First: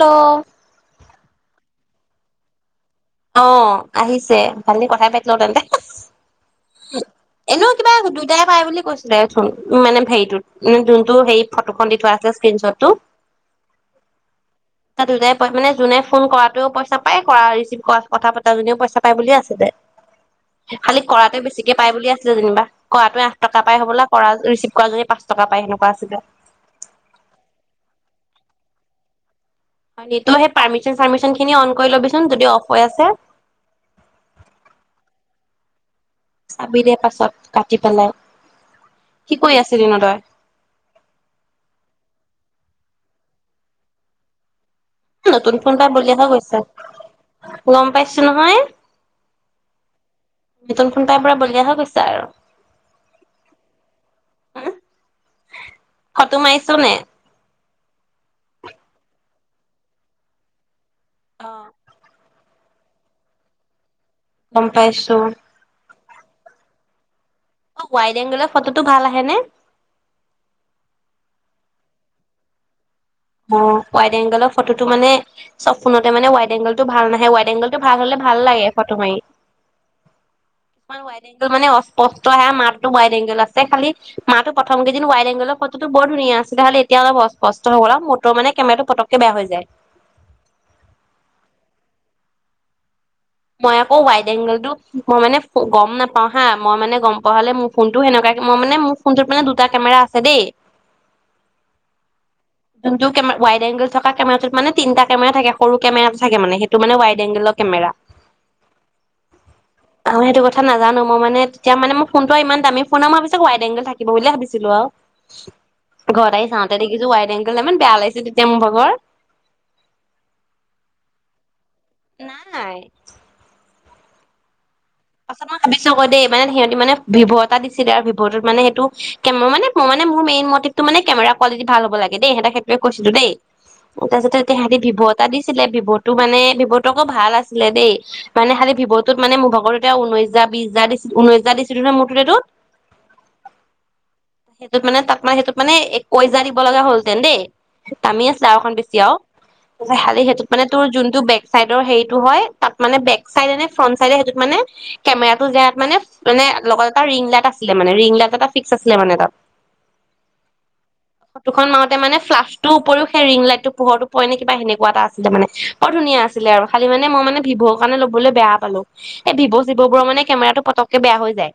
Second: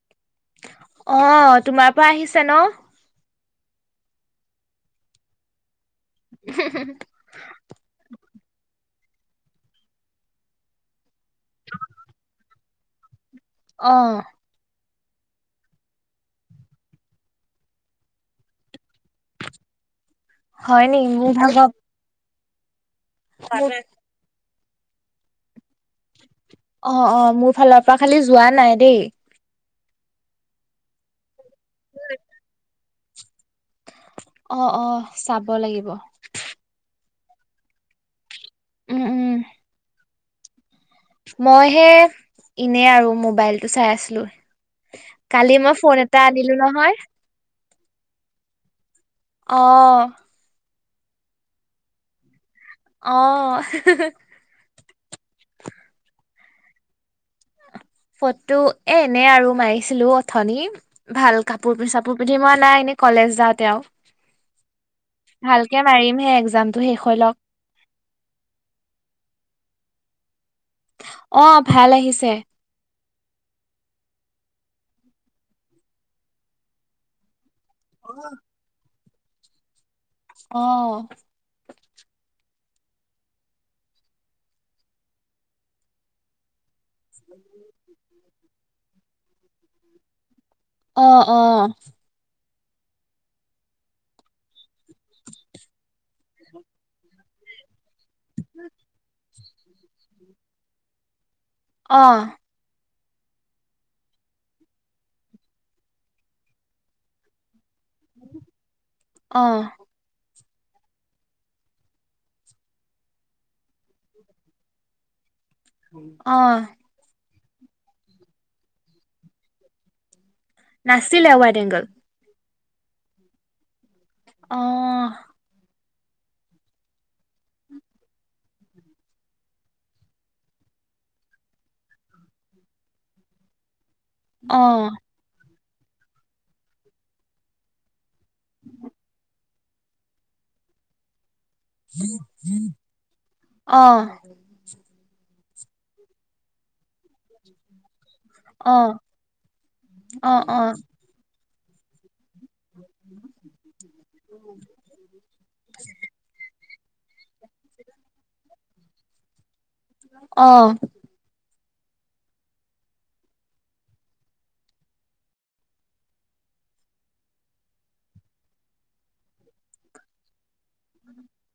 Hello অ তোমাৰ তোমাৰ পৰা আহিছে ন অ আহিছে ভাল কথাাই পাতি লওঁ তেন্তে এনেও কিবা দুটাই পাই বুলি কৈছে ওজন উ মানে হেৰিটোত মে যোনটো হেৰি ফটোখন দি থোৱা আছে স্ক্ৰনশ্বটটো? আহ। ত দুটাই মানে যোনে ফোন কৰাটো পইচা পায় কৰা ৰিচিভ? কোত কথা পতাাজনেও পইচা পায় বুলিয়ে আছিল দে। হয় নি? খালি মোৰ কৰাতে ভাগৰ বেছিকে পাই বুলি আছে? যেনিবা। কৰাটোৱ আঠ টকা মোৰ পাই হ'বলা কৰা চিভ। কোৱা যদি পচ টকা পায়ে সেনু। অ অ মোৰ ফালৰ পৰা খালি? যোৱা নাই দেই। তোমাৰে পাৰ্মিশন চাৰ্মিশন। সিনি অন কৰি লবিচোন যদি অফ হৈ আছে? এ। অ অ চাব লাগিব? চাবি দে পাছত কাটি পনোই? উম, উম, কি কৰি আছিলি ‌ন‌ তই। মই হে এনে আৰু মোবাইলটো চাই আছিলো? কালি নতুন ফোন মই এটা বলিয়হে আনিলো গৈছে? নহয়। গম পাইছো নহয়। আহ। নতুন ফোন পাই পৰা বলিয়ীয়া হৈ গৈছে আৰু। অ। হম, ফটো মাৰিছো নে। ফটো এ এনে আৰু মাৰিছিলো উথনি। ভাল অ', কাপোৰ পিচাপোৰ। মই নাই এনেই কলেজ যাওঁতে দিয়ক? গম পাইছো? মাৰিম সেই এক্জাম টো শেষ হৈ লওক। অ ৱাইড এংগলৰ ফটোটো ভাল আহেনে। অ ভাল আহিছে? অ ৱাইড এংগলৰ ফটোতটো মানে চব ফোনতে মানে ৱাইড এংগল টো ভাল নাহে ৱাইড এংগল। টো ভাল হলে ভাল লাগে ফটো মাৰি। অ', কিছুমান ৱাইড এংগল মানে অস্পষ্টহে মাত। ৱাইড এংগল আছে খালি মাতটো প্ৰথম কেইদিন ৱাইড এংগলৰ ফটো বৰ ধুনীয়া আছিল? খ স্পষ্ট নল। ফ মানে কেমেৰাটো পতককে বেয়া হৈ যায়। আহ আহ। মই আকৌ ৱাইড এংগলটো মই মানে গম নাপাওঁ হা মই মানে গম পোৱা হলে মোৰ ফোন। সেনেকোৱাকে মই মান মোৰ ফোনটোত মানে দুটা কেমেৰা আছে তদ [inaudible] অ যোনটো কে ৱাইড এংগল থকা কেমেৰাত মানে তিনিটা কেমেৰা থাকে সৰু কেমেৰাটো থাকে মানে সেইটো মানে ৱাইড এংগেলৰ কেমেৰা আহ ম সেইটো কথা নাজানো মই মানে তেতিয়া মানে ফোনটো ইমান দামী ফোন মই ভাবিছো ৱাইড এংগল থাকিব বুলি ভাবিছিলো আৰু অ', ঘৰত আহি অ'। চাওঁতে দেখিছো ৱাইট গলে ইমান বেয়া লাগিছে তেতিয়া মোৰ ভাগৰ নাছিলে ৱাইট এংগল নাই অ আছল [inaudible] নিচ ক দেই মানে সিহঁতি মানে ভিভ' এটা দিছিলে আৰু ভিভ'টোত মানে সেইটো কে মই মানে মই মানে মোৰ মেইন মটিভটো মানে কেমেৰা কোৱালিটি ভাল হব লাগে দেই সিহঁতক সেইটোৱে কৈছিলো দেই তাৰপিছতে অ তেহেতি ভিভ এটা দিছিলে ছিলে ভিভটো মানে ভিভটো আকৌ ভাল আছিলে দেই মানে খালি ভিভটোত মানে মোৰ ভ এতিয়া ঊনৈশ হাজাৰ বিশ হাজাৰ দিছিল ঊনৈশ দিছিলো ন মোৰ ততেটোত অ সেইটোত মানে তোমাৰ সেইটোত মানে একৈশ হাজাৰ দিব লগা হ'লহতেন দেই নামি আছিলে আৰু এখন অ বেছি আৰু ত খালি অ অ সেইটোত মানে তোৰ যোনটো বেগ চাইডৰ হেৰিত সেইটো হয় তাত মানে বেক চাইডে নে ফ্ৰন্ট চাইডে সেইটোক মানে কেমেৰাটো যাত মানে মানে লগতে এটা ৰিং লাইট আছিলে মানে ৰিং লাইট এটা ফিক্স আছিলে মানে তাত আহ খন মাৰোতে মানে ফ্লাষ্টো উপৰিও সেই ৰিং লাইট পোহৰটো পৰে নে কিবা সেনেকা এটা আছিলে মানে বৰ ধুনীয়া আছিলে খালি মানে মই মানে ভিভ'ৰ কাৰণে লবলৈ বেয়া পালো ভভ' জীৱ বোৰৰ মানে কেমেৰাটো পতকে বেয়া হৈ যায়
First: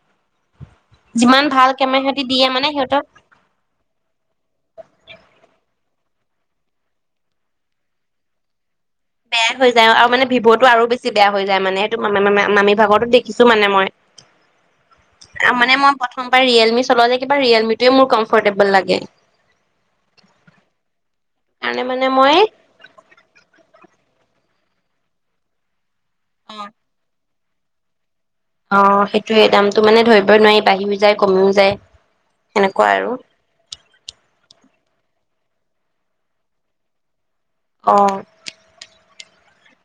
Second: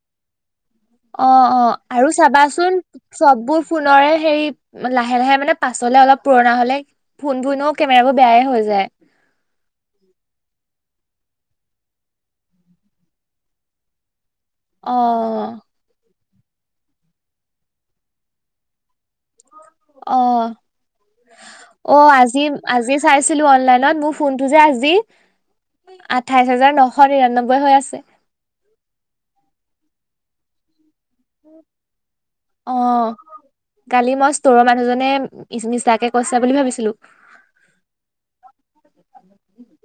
অ যিমান অ ভাল কেমেৰা আৰু সিহঁতি দিয়ে মানে চাবাচোন সিহঁতৰ চববোৰ ফোনেৰে হেৰি লাহে লাহে মানে প আচলতে অলপ পুৰণা হলে ফোনবোৰও কেমেৰাবোৰ বেয়াই হৈ যায় বেয়া হৈ যায় আৰু মানে ভিভ'টো আৰু বেছি বেয়া হৈ যায় মানে সেইটো ম মামী ভাগতো দেখিছো মানে মই অ গম পাই ৰিয়েলমি চলোৱা যায় কিবা ৰিয়েলমিটয়ে মোৰ কম্ফৰ্টেবল লাগে। অ', কাৰণে - মানে অ', মই আজি- আজি চাইছিলো অনলাইনত ম', ফোনটো যে আজি আঠাইছ অ হাজাৰ নশ নিৰান্নব্বৈ। গৈ হৈ আছে। অ', সেইটো দামটো মানে ধৰিব নোৱাৰি বাঢ়ি - বাঢ়ি যায় কমিও যায় অ সেনেকুৱা আৰু। কালি মই ষ্টৰৰ মানুহজনে মিছাকে কৈছো বুলি ভাবিছিলো অ', উম',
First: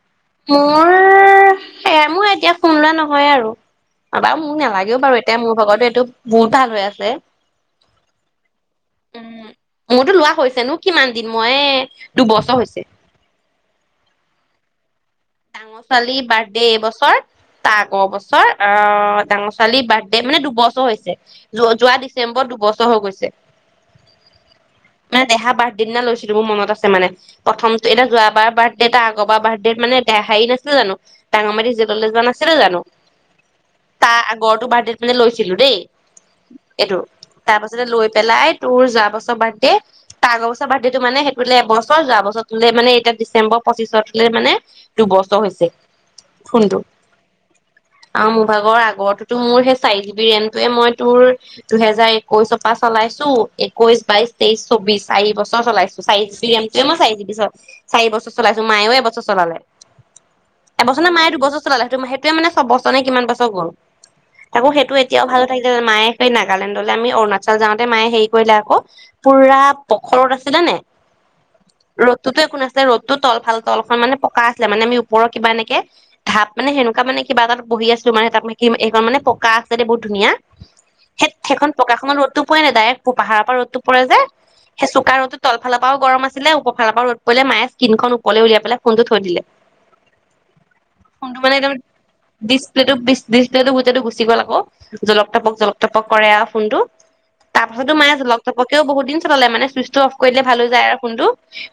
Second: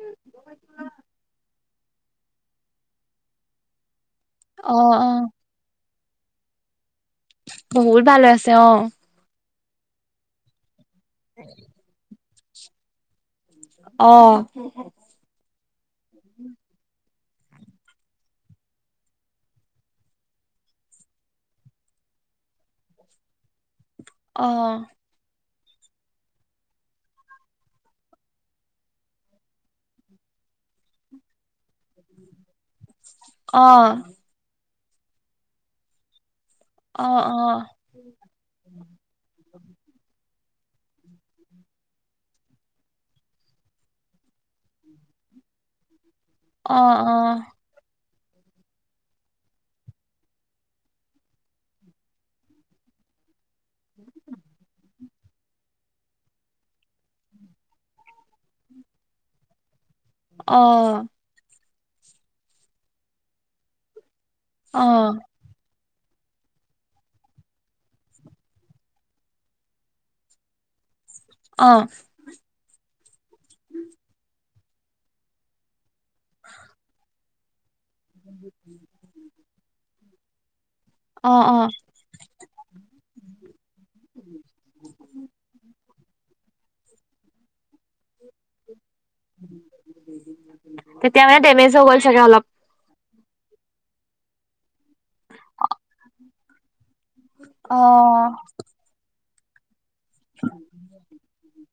স মোৰ এতিয়া কোমলোৱা নহয় আৰু। কাৰবাৰ মোৰ অ নালাগেও অ বাৰু এতিয়া মোৰ ভগতে এইটো বহুত হাল আৰু [unintelligible] বহুত ভালে আছে অ', উম, মোৰতো লোৱা হৈছে নো? কিমান দিম মই, দুবছৰ হৈছে। অহ ', ডাঙৰ ছোৱালীৰ বাৰ্থডে এইবছৰ তাক অ', বছৰ আহ', ডাঙৰ ছোৱালীৰ বাৰ্থডে মানে দুবছৰ হৈছে, যোৱা -যোৱা ডিচেম্বৰত দুবছৰ হৈ গৈছে। মানে দেহা অ', বাৰ্থডে দিনা লৈছিলো মোৰ মত আছে মানে প্ৰথমতটো এটা যোৱ বাৰ বাৰ্থডে এটা আগৰবাৰ বাৰ্থডে মানে এ', হাঁহি নাছিল জানো ডাঙ মাৰি যে নাছিলে জানো, অ তাৰ আগৰটো বাদ মানে লৈছিলো দেই। এইটো অ', তাৰ অ', পাছতে লৈ পেলাই তোৰ যোৱা বছৰ বাৰ্থডে তাৰ আগৰবছৰ বাৰ্থডেতটো মানে, সেইটোলৈ এবছৰ যোৱা বছৰটো মানে এতিয়া ডিচেম্বৰ পচিছতলে মানে, দু বছৰ হৈছে। ফোনটো অ-অ, আৰু মোৰভাগৰ আগতো মোৰ সেই চাৰি জি বি ৰেমটোৱে মই তোৰ দুহেজাৰ একৈশৰ পৰা চলাইছো। একৈশ, বাইশ, তেইশ, চৌবিশ। চাৰি বছৰ চলাইছো, চাৰি জি বিমটোৱে মই চাৰি জি পিত চাৰি বছৰ চলাইছো মায়ও এবছৰ চলালে। এবছৰ অ', নে মায়ে দুবছৰ সেইটো সেইটোৱো মানে চবছৰ নে কিমান বছৰ গ'ল? তাকৌ সেইটো অ', এতিয়াও ভালে থাকিলে, মায়ে সেই নাগালেণ্ডলৈ আমি অৰুণাচল যাওঁতে মায়ে হেৰি কৰিলে আকৌ, পুৰা পখৰদ আছিলে নে? অ', ৰ'দটোতো একো নাছিলে, ৰ'দ টো তল ভাল তল খন মানে পকা ছিলে মানে আমি ওপৰৰ কিবা এনেকে ধাপ মানে সেনেকুৱা মানে, কিবা এটা বহি আছো মানে তাতে এইখন মানে পকা আছেদেই বহুত, ধুনীয়া সেই অ', সেইখন অ', পকাখনত ৰ'দতটো পৰে নাই, ডাইৰেক্ট পাহাৰৰ পৰা ৰ'দটো পৰে যে সেই চোকা ৰ'দটো তলফালৰ বৰ গৰম আছিলে উপফালৰ পৰা ৰ'দ পৰিলে মায়ে স্কিখন কলে উলিয়াই ফোনটো থৈ দিলে। তেতিয়া মানে ডেমেজ হৈ গ'ল চাগে অলপ। ডিজিপ্লেটো বহুতেটো গুচি গ'ল আকৌ জলক-তপক জলক-তপক কৰে আৰু ফোন টো। তাৰ পাছতো মায়ে আছো অ', জলক-তপকেও বহুদিন ললে মানে। অফ কৰিলে ভাল যায় আৰু ফোনটো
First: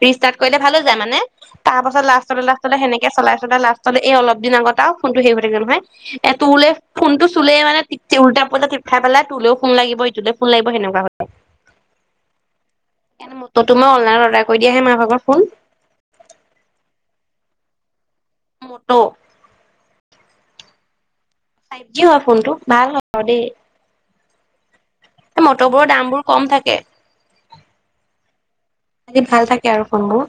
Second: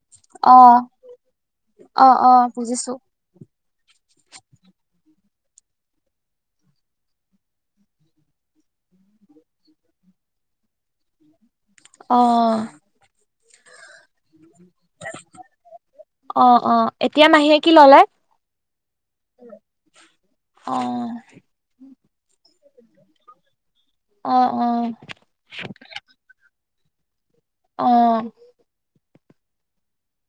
ৰিষ্টাৰ্ট অ কৰিলে ভাল হৈ যায়, মানে তাৰ পাছত অ অ লাষ্টত বুজিছো সেনেকে চালাই-চালাই লাষ্ট ত ত এই অলপ দিন আগত আৰু ফোনটো হেৰি হৈ থাকে নহয় এ তোৰলে ফোনটো চুলে, মানে উল্টা-পুল্টা টিপ খাই পেলা তোলেও ফোন লাগিব এইটোলৈ ফোন লাগিব সেনেকুৱা হল। অ', সেইকাৰণে মততো মই অনলাইন অৰ্ডাৰ কৰি দিয়াহে মাৰ ভাগত ফোন অ', অ', এতিয়া মাহীয়ে কি ল'লে? মতটো, অ', ফাইভ জি হোৱা ফোনটো। ভাল হব দেই মটৰ বোৰৰ দাম বোৰ কম থাকে অ আজি ভাল থাকে আৰু কাম বোৰ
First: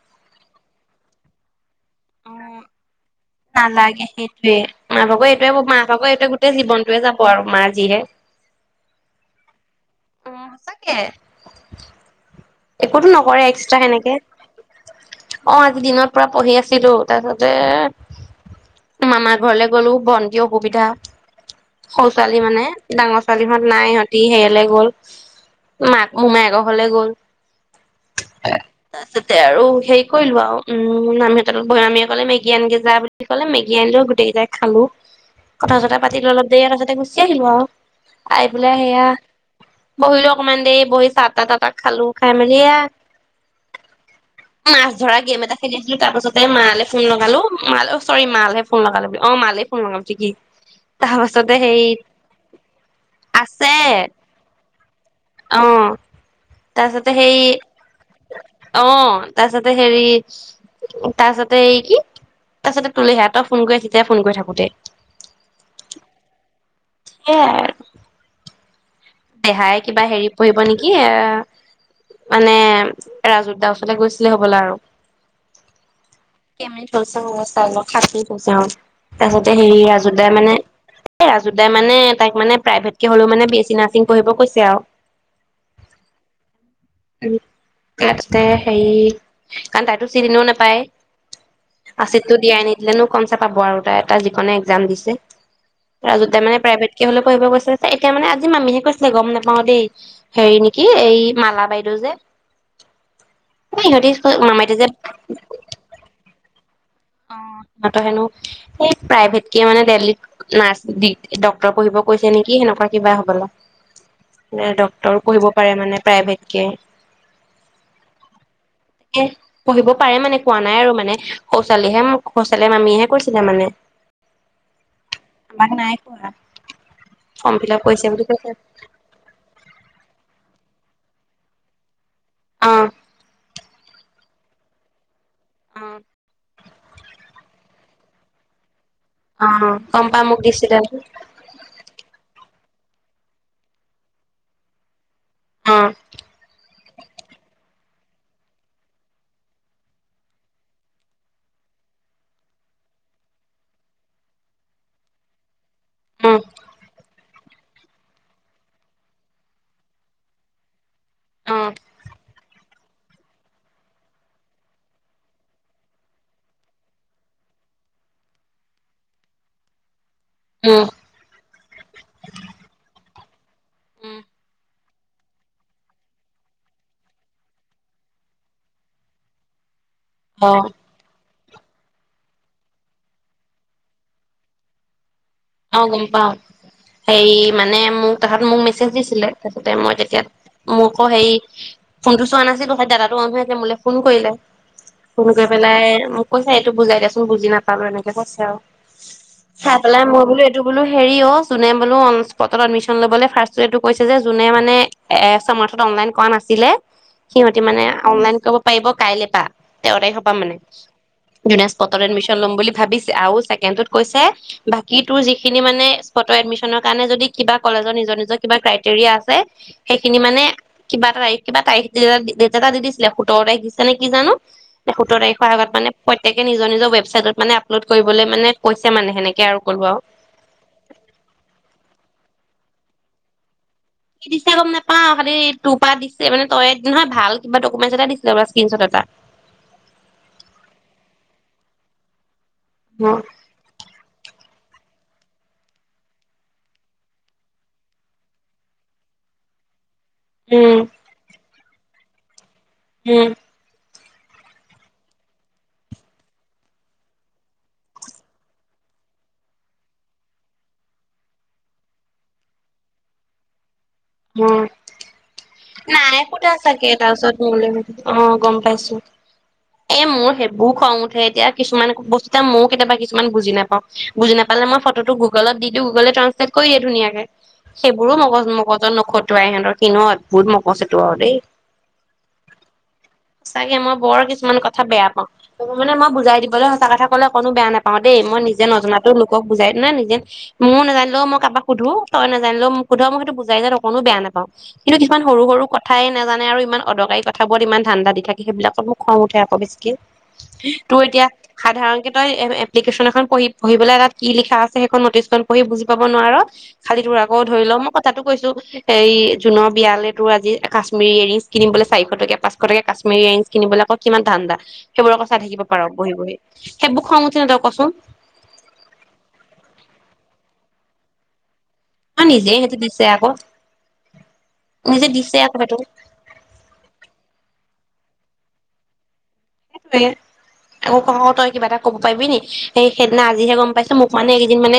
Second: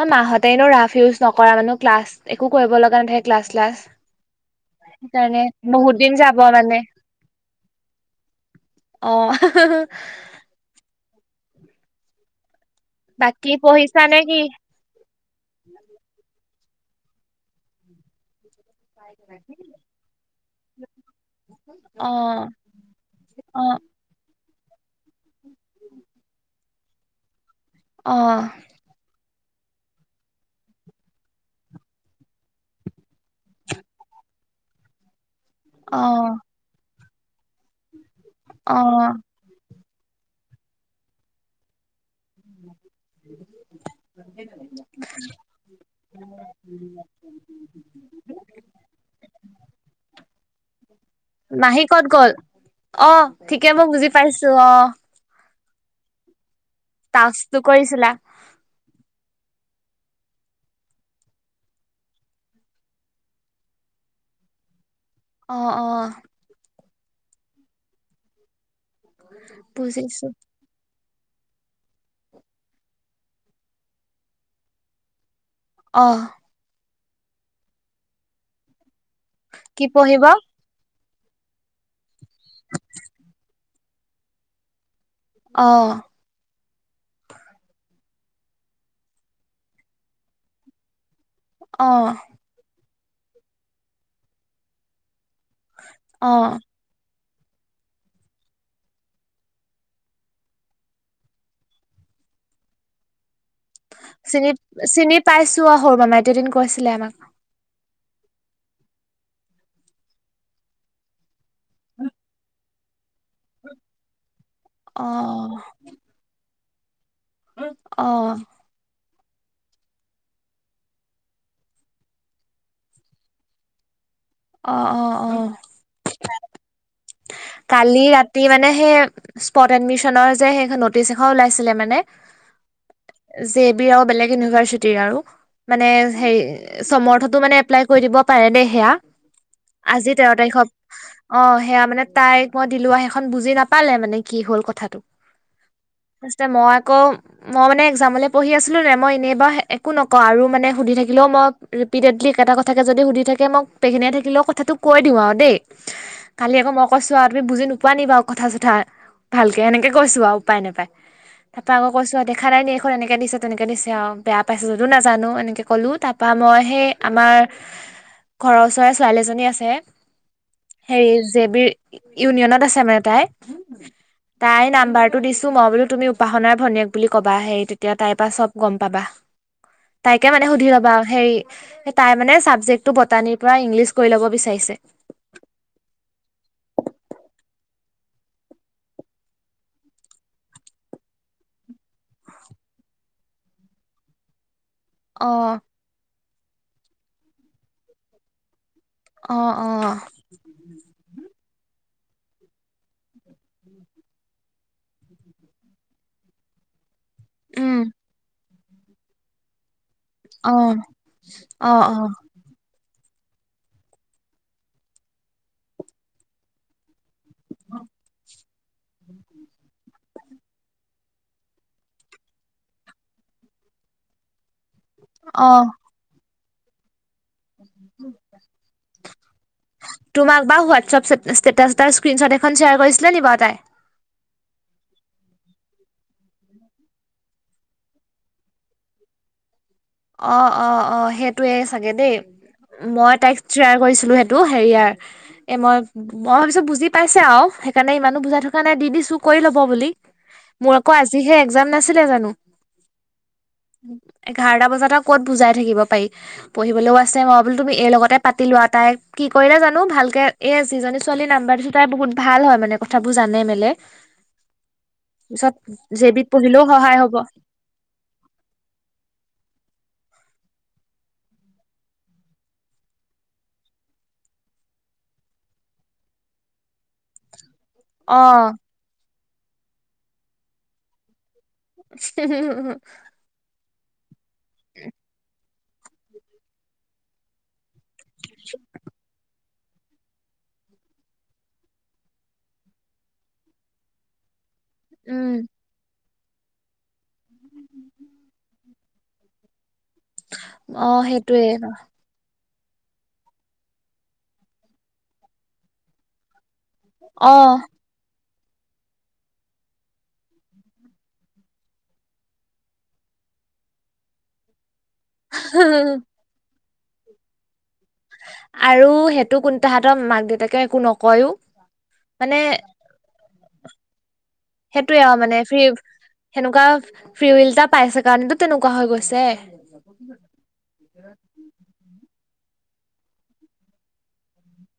অ মাহঁতে এনে ৰাফ ইউজ নকৰা মানে ক্লাছ একো কৰিব লগা নাথাকে। ক্লাছ চ্লাছ নালাগে সেইটোয়ে মা ভাগৰ সেইকাৰণে এইটোৱে মা বহুত ভাগৰ দিন এইট যাব গোটেই মানে জীৱনটয়ে যাব আৰু মাৰ যিহে অ', অ সঁচাকে একোতো নকৰে বাকী এক্সট্ৰা পঢ়িছা সেনেকে নে কি? অ আজি দিনত পুৰা পঢ়ি আছে। আছিলো তাৰ পাছত তে মামাৰ ঘৰলৈ গ'লো ভন্তি অসুবিধা সৰু ছোৱালী অ', মানে ডাঙৰ ছোৱালী মত অ', নাই সিহঁতি সে ওলাই গ'ল মাক মোমাই আকৌ ঘলে গ'ল অহ তাৰপিছতে আৰু হেৰি কৰিলো আৰু উম নামিহঁতত ভৈৰামীয়ে কলে মেগী আনগে যা বুলি কলে মেগী আনিলো গোটেইকেইটাই খালো কথা চথা পাতি অ', অলপ দেৰি এটা তাতে আহিলো আও, আহি পেলাই সেয়া অ', বহিলো অকনমান দেৰি বহি চাহ তাহ তাহ তাত খালো খাই মেলি মাছ ধৰা গেম এটা খেলি আছিলো তাৰ পাছতে মালে ফোন লগালো মাল চৰি মালে ফোন লগালো অ মালে ফোন লগাব ঠিকে তাৰপাছতে মাহী হেই ক'ত গ'ল? অ ঠিকে আছে মই বুজি পাইছো অ অহ তাৰছাতে সেই টাস্কটো কৰিছিলা অ তাৰছাতে হেৰি তাৰ পাছতে এই কি তাৰ পাছতে তুলিহে সেয়াত ফোন কৰি থাকোঁতে ফোন কৰি থাকো তে অ অ সেইয়াই দেহাই কিবা বুজিছো হেৰি পঢ়িব নেকি মানে ৰাজুত দা ওচলে গৈছিলে হ'বলৈ আৰু অহ কৈ চাও অনুষ্ঠানক তাকে কৈছে অ তাৰ পাছতে হেৰি কি ৰাজো পঢ়িব দাই মানে এ ৰাজুদাই মানে তাই মানে প্ৰাইভটকে হ'লেও মানে বি এছ ছি নাচিঙ চিঙ পঢ়িব কৈছে আৰু অহ তাতে হেৰি কাৰণ তাইতো চিনিও নাপায় অ আছেতটো দিয়াই নে দিলে নো কম চ পাব আৰু তাই এটা যিকনে একজাম দিছে পৰা অ যদি প্ৰাইভেট কে হ'লেও পঢ়িব গৈছে ত এতিয়া মানে আজি মামিহেক কৈছিলে গম নাপাও দেই হেৰি নেকি এই মালা বাইদেউ যে ইহঁতি চিনি মামাইতে যে চিনি পাইছো আহ সৰু মামাই দুদিন কৈ ছিলে আমাক অ সিহঁতৰ হেনো সে প্ৰাইভেট কে মানে দেল্লীত নাৰছ, ডক্টৰ পঢ়িব কৈছে নেকি সেনেকুৱা কিবা হ'ব লা। অ ডক্টৰ পঢ়িব পাৰে মানে প্ৰাইভেট কে অ এ পঢ়িব পাৰে মানে কোৱা নাই আৰু মানে ছোৱালীহে সোচালে মামীহে কৈছিলে মানে অ অ অ আমাক নাই কোৱা ফৰ্ম ফিল আপ কালি কৰিছে বুলি ৰাতি কৈছে মানে সেই স্পট এডমিশনৰ যে সেই নটিছ এখন ওলাইছিলে মানে অ যে বি আৰু বেলেগ ইউনিভাৰ্চিটিৰ আৰু মানে সেই চমৰথতো মানে এপ্লাই কৰি দিব পাৰে দেই সেয়া অ গম আজি পাই তেৰ মোক তাৰিখত দিছিলে অ সেয়া মানে মই দিলো সেইখন বুজি নাপালে মানে কি হ'ল কথাটো অ ফাৰ্ষ্ট মই আক মই মানে এক্সামলৈ পঢ়ি আছিলোঁ নাই মই এনেই বাৰু একো নকওঁ আৰু মানে সুধি থাকিলেও মই ৰিপিটেডলি একেটা কথাকে যদি সুধি থাকে মোক পেঘিনাই থাকিলেও কথাটো কৈ দিওঁ আৰু দেই উম কালি আকৌ মোক তুমি বুজি নোপোৱা নি বাৰু কথা চথা ভালকে এনেকে কৈছো আৰু উপায় নেপায় তাৰ উম পৰা আকৌ কৈছো দেখা নাই নে এনেকে দিছে তেনেকে দিছে আৰু বেয়া পাইছে যদিও নাজানো এনেকে কলো তাৰপা মই সেই আমাৰ ঘৰৰ ওচৰে ছোৱালীজনী আছে হেৰি জেবি ইউনিয়নত আছে মানে তাই উম তাই নাম্বাৰ টো দিছো মই বোলো তুমি উপাসনাৰ ভনীয়েক বুলি কবা হেই তেতিয়া তাইৰ পৰাা চব গম পাবা তাইকে মানে অ সুধি ল'বা হেৰি তাই মানে চাবজেক্টটো বটানিৰ পৰা ইংলিছ কৰি ল'ব বিচাৰিছে অ গম পাও হেৰি মানে মোক তাহত মোক মেছেজ দিছিলে তাৰপিছতে মই তেতিয়া মোক আকৌ হেৰি ফোনটো চোৱা নাছিলো দাদাটো মানুহে যে মো ফোন কৰিলে অ ফোনকৰি পেলাই ম কৈছে, এইটো বুজাই দিয়াচোন বুজি নাপালো এনেকে কৈছে আৰু। অ! চাই অ! পেলাই মই বোলো এইটো বোলা হেৰি অ যোনে বোলো অ'ন স্প'টত এডমিছন ল'বলে ফাৰ্ষ্ট য়েৰটো কৈছে যে কোনে মানে সমৰ্থনত অনলাইন কৰা নাছিলে সিহঁতি মানে উম অনলাইন কৰিব পাৰিব কাইলৈ পা। তেৰ তাৰিখৰ পৰা অ মানে, যোনে অ স্প'টত অ এডমিছন ল'ম বুলি ভাবিছে আৰু ছেকেণ্ডটোত কৈছে কি তোৰ যিখিনি মানে, স্প'টৰ এডমিছনৰ কাৰণে যদি কিবা কলেজৰ নিজৰ নিজৰ কিবা ক্ৰাইটেৰিয়া আছে সেইখিনি মানে কিবা তাৰিখ, ‌ কিবা তাৰিখ, ডেট এটা দি দিছিলে সোতৰ তাৰিখ দিছে নে কি জানো! সোতৰ তাৰিখৰ অ আগত মানে একে নিজৰ নিজৰ মানে আপলোড কৰিবলৈ মানে কৈছে মানে। এনেকে আৰু ক'লো আৰু তোমাক বা হোৱাটছএপ ষ্টেটাছ এতাৰ স্কৃনশ্ব'ত এটা খন শ্বেয়াৰ কৰিছিলে নি বাৰু তাই ‌ কি দিছিলে গম নাপাওঁ খালি তোৰ পৰা দিছে মানে, তই, নহয় ভাল কিবা ডকুমেণ্ট এটা দিছিলে বোলে স্কৃনশ্ব'ট এটা। অ! অ! অ! সেইটোৱে চাগে দেই! উম মই তাইক শ্বেয়াৰ কৰিছিলো সেইটো হেৰিয়াৰ এ মই, মই ভাবিছো বুজি পাইছে আৰু সেইকাৰণে ইমানো বুজাই থকা নাই দি দিছো কৰি ল'ব বুলি। উম মোৰ আকৌ আজিহে একজাম নাছিলে ছিলে [unintelligible] যানো উম! এঘাৰটা বজাত সিহঁতক ক'ত বুজাই থাকিব পাৰি, পঢ়িবলৈও আছে মই বোলো তুমি এই লগতে পাতি লোৱা তাই কি কৰিলে জানো ভাল কে, এ যিজনী ছোৱালীৰ নাম্বাৰ দিছো তাই বহুত ভাল হয় মানে কথাবোৰ জানে মেলে। উম! পিছত জে নাই বিত সুধা পঢ়িলেও চাগে সহায় হ'ব তাৰপিছত অ' গম পাইছো‌। এ মোৰ সেইবোৰো খং উঠে এতিয়া কিছুমান বস্তু মইয়ো কেতিয়াবা কিছুমান বুজি নাপাওঁ, বুজি নাপালে মই ফটোটো গুগলত দি দিওঁ গুগলে ট্ৰাঞ্চলেট কৰি দিয়ে ধুনীয়াকে। সেইবোৰো অ মগজ মগজত নখতোৱায় তই ইহঁতৰ [unintelligible] [unintelligible] বহুত‌ মগজ সেইটো আৰু দেই। চাগে মই বৰ কিছু কিছুমান কথা বেয়া পাওঁ। মানে মই বুজাই দিবলৈ সঁচা কথা ক'লে অকনো বেয়া নাপাওঁ। পাওঁ দেই মই নিজে নজনাতো লোকক বুজাই দিম নহয় মোয়ো নাজানিলেও মই কাবাক সুধো, তই নাজানিলে মোক সোধ। মই সেইটো বুজাই দিয়াত অকনো বেয়া নাপাও। কিন্তু কিছুমান উম সৰু সৰু কথাই নাজানে আৰু ইমান অদৰকাৰী কথা বোৰত ইমান ধান্দা দি থাকে সেইবিলাকত মোৰ খং উঠে আকৌ বেছিকে। অ তোৰ এতিয়া সেইটোৱে সাধাৰণকে তই এপ্লিকেশন এখন পঢ়ি - পঢিবলৈ তাত কি লিখা আছে সেইখন নতিছখন পঢ়ি বুজি পাব নোৱাৰ। খালি তোৰ অ আকৌ ধৰি ল মই কথাটো কৈছো হেৰি জুনৰ বিয়ালে তোৰ আজি কাশ্মিৰী ইয়েৰিংছ কিনিবলে চাৰিশ টকীয়া পাঁশটকীয়া কাশ্মীৰ ইয়েৰিংছ কিনিবলৈ আকৌ কিমান ধান্দা। সেইবোৰ আকৌ চাই থাকিব পাৰ বহি বহি। সেইবোৰ খং উঠে নাই তই কচোন? আৰু সেইটো কোনো তাহতক মাক দেউতাকে একো নকয়ও। অ নিজে হেতি দিছে আকৌ। সেইটোয়ে নিজে আৰু দিছে মানে আকৌ ফ্ৰী। সেইটো সেনেকুৱা ফ্ৰী উইল এটা পাইছে কাৰণে টো তেনেকুৱা হৈ গৈছে। সেইটোৱে। আকৌ তই কিবা এটা কব পাৰিবি নি? সেই সেইদিনা আজিহে গম পাইছো। মোক মানে এইকিদিন মানে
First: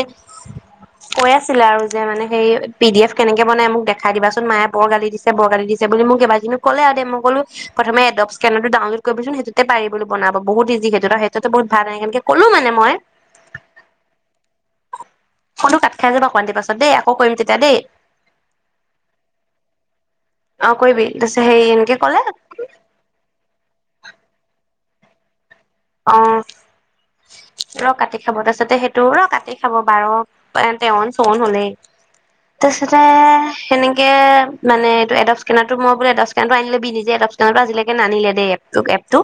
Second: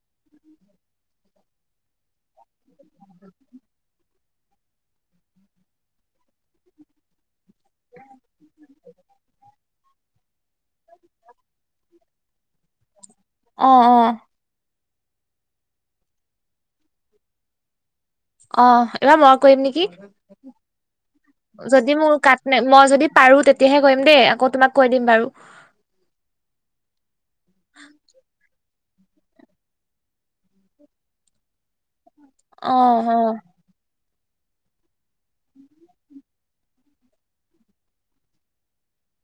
কৈ আছিলে আৰু যে মানে সেই পি ডি এফ কেনেকে বনাই মোক দেখাই দিবাচোন। মায়ে বৰ গালি দিছে বৰ গালি দিছে বুলি মোক কেবাদিনো ক'লে আৰু দে মই ক'লো প্ৰথম এডব স্কেনাৰ টো ডাউনলোড কৰিবচোন সেইটো সেইটোতে পাৰিবি বোলো বনাব বহুত ইজি সেইটোতে। তই সেইটো বহুত ভাল সেনেকে সেনেকে কলো মানে মই অ' অ'। ফোনটো কাট খাই যাব অকমান দেৰি পিছত দেই। আকৌ কৰিম তেতিয়া দেই। অ' এইবাৰ মই কৰিম নেকি? অ কৰিবি তাৰপিছত হেৰি এনেকে যদি মোৰ ক'লে কাট নে মই যদি পাৰোঁ তেতিয়াহে কৰিম দেই আকৌ তোমাক কৈ দিম বাৰু। অ'। ৰ কাটে খাব তাৰ পিছতে সেই তো ৰ কাটে খাব বাৰ তেৱন চৌৱন হ'লেই। অ তাৰপিছতে অ সেনে কে মানে এডব স্কেনাৰ টো মই বোলে আনি লবি নিজে এডব স্কেনাৰ টো আজিলৈকে নানিলেই দেই এপ টোক- এপ টো।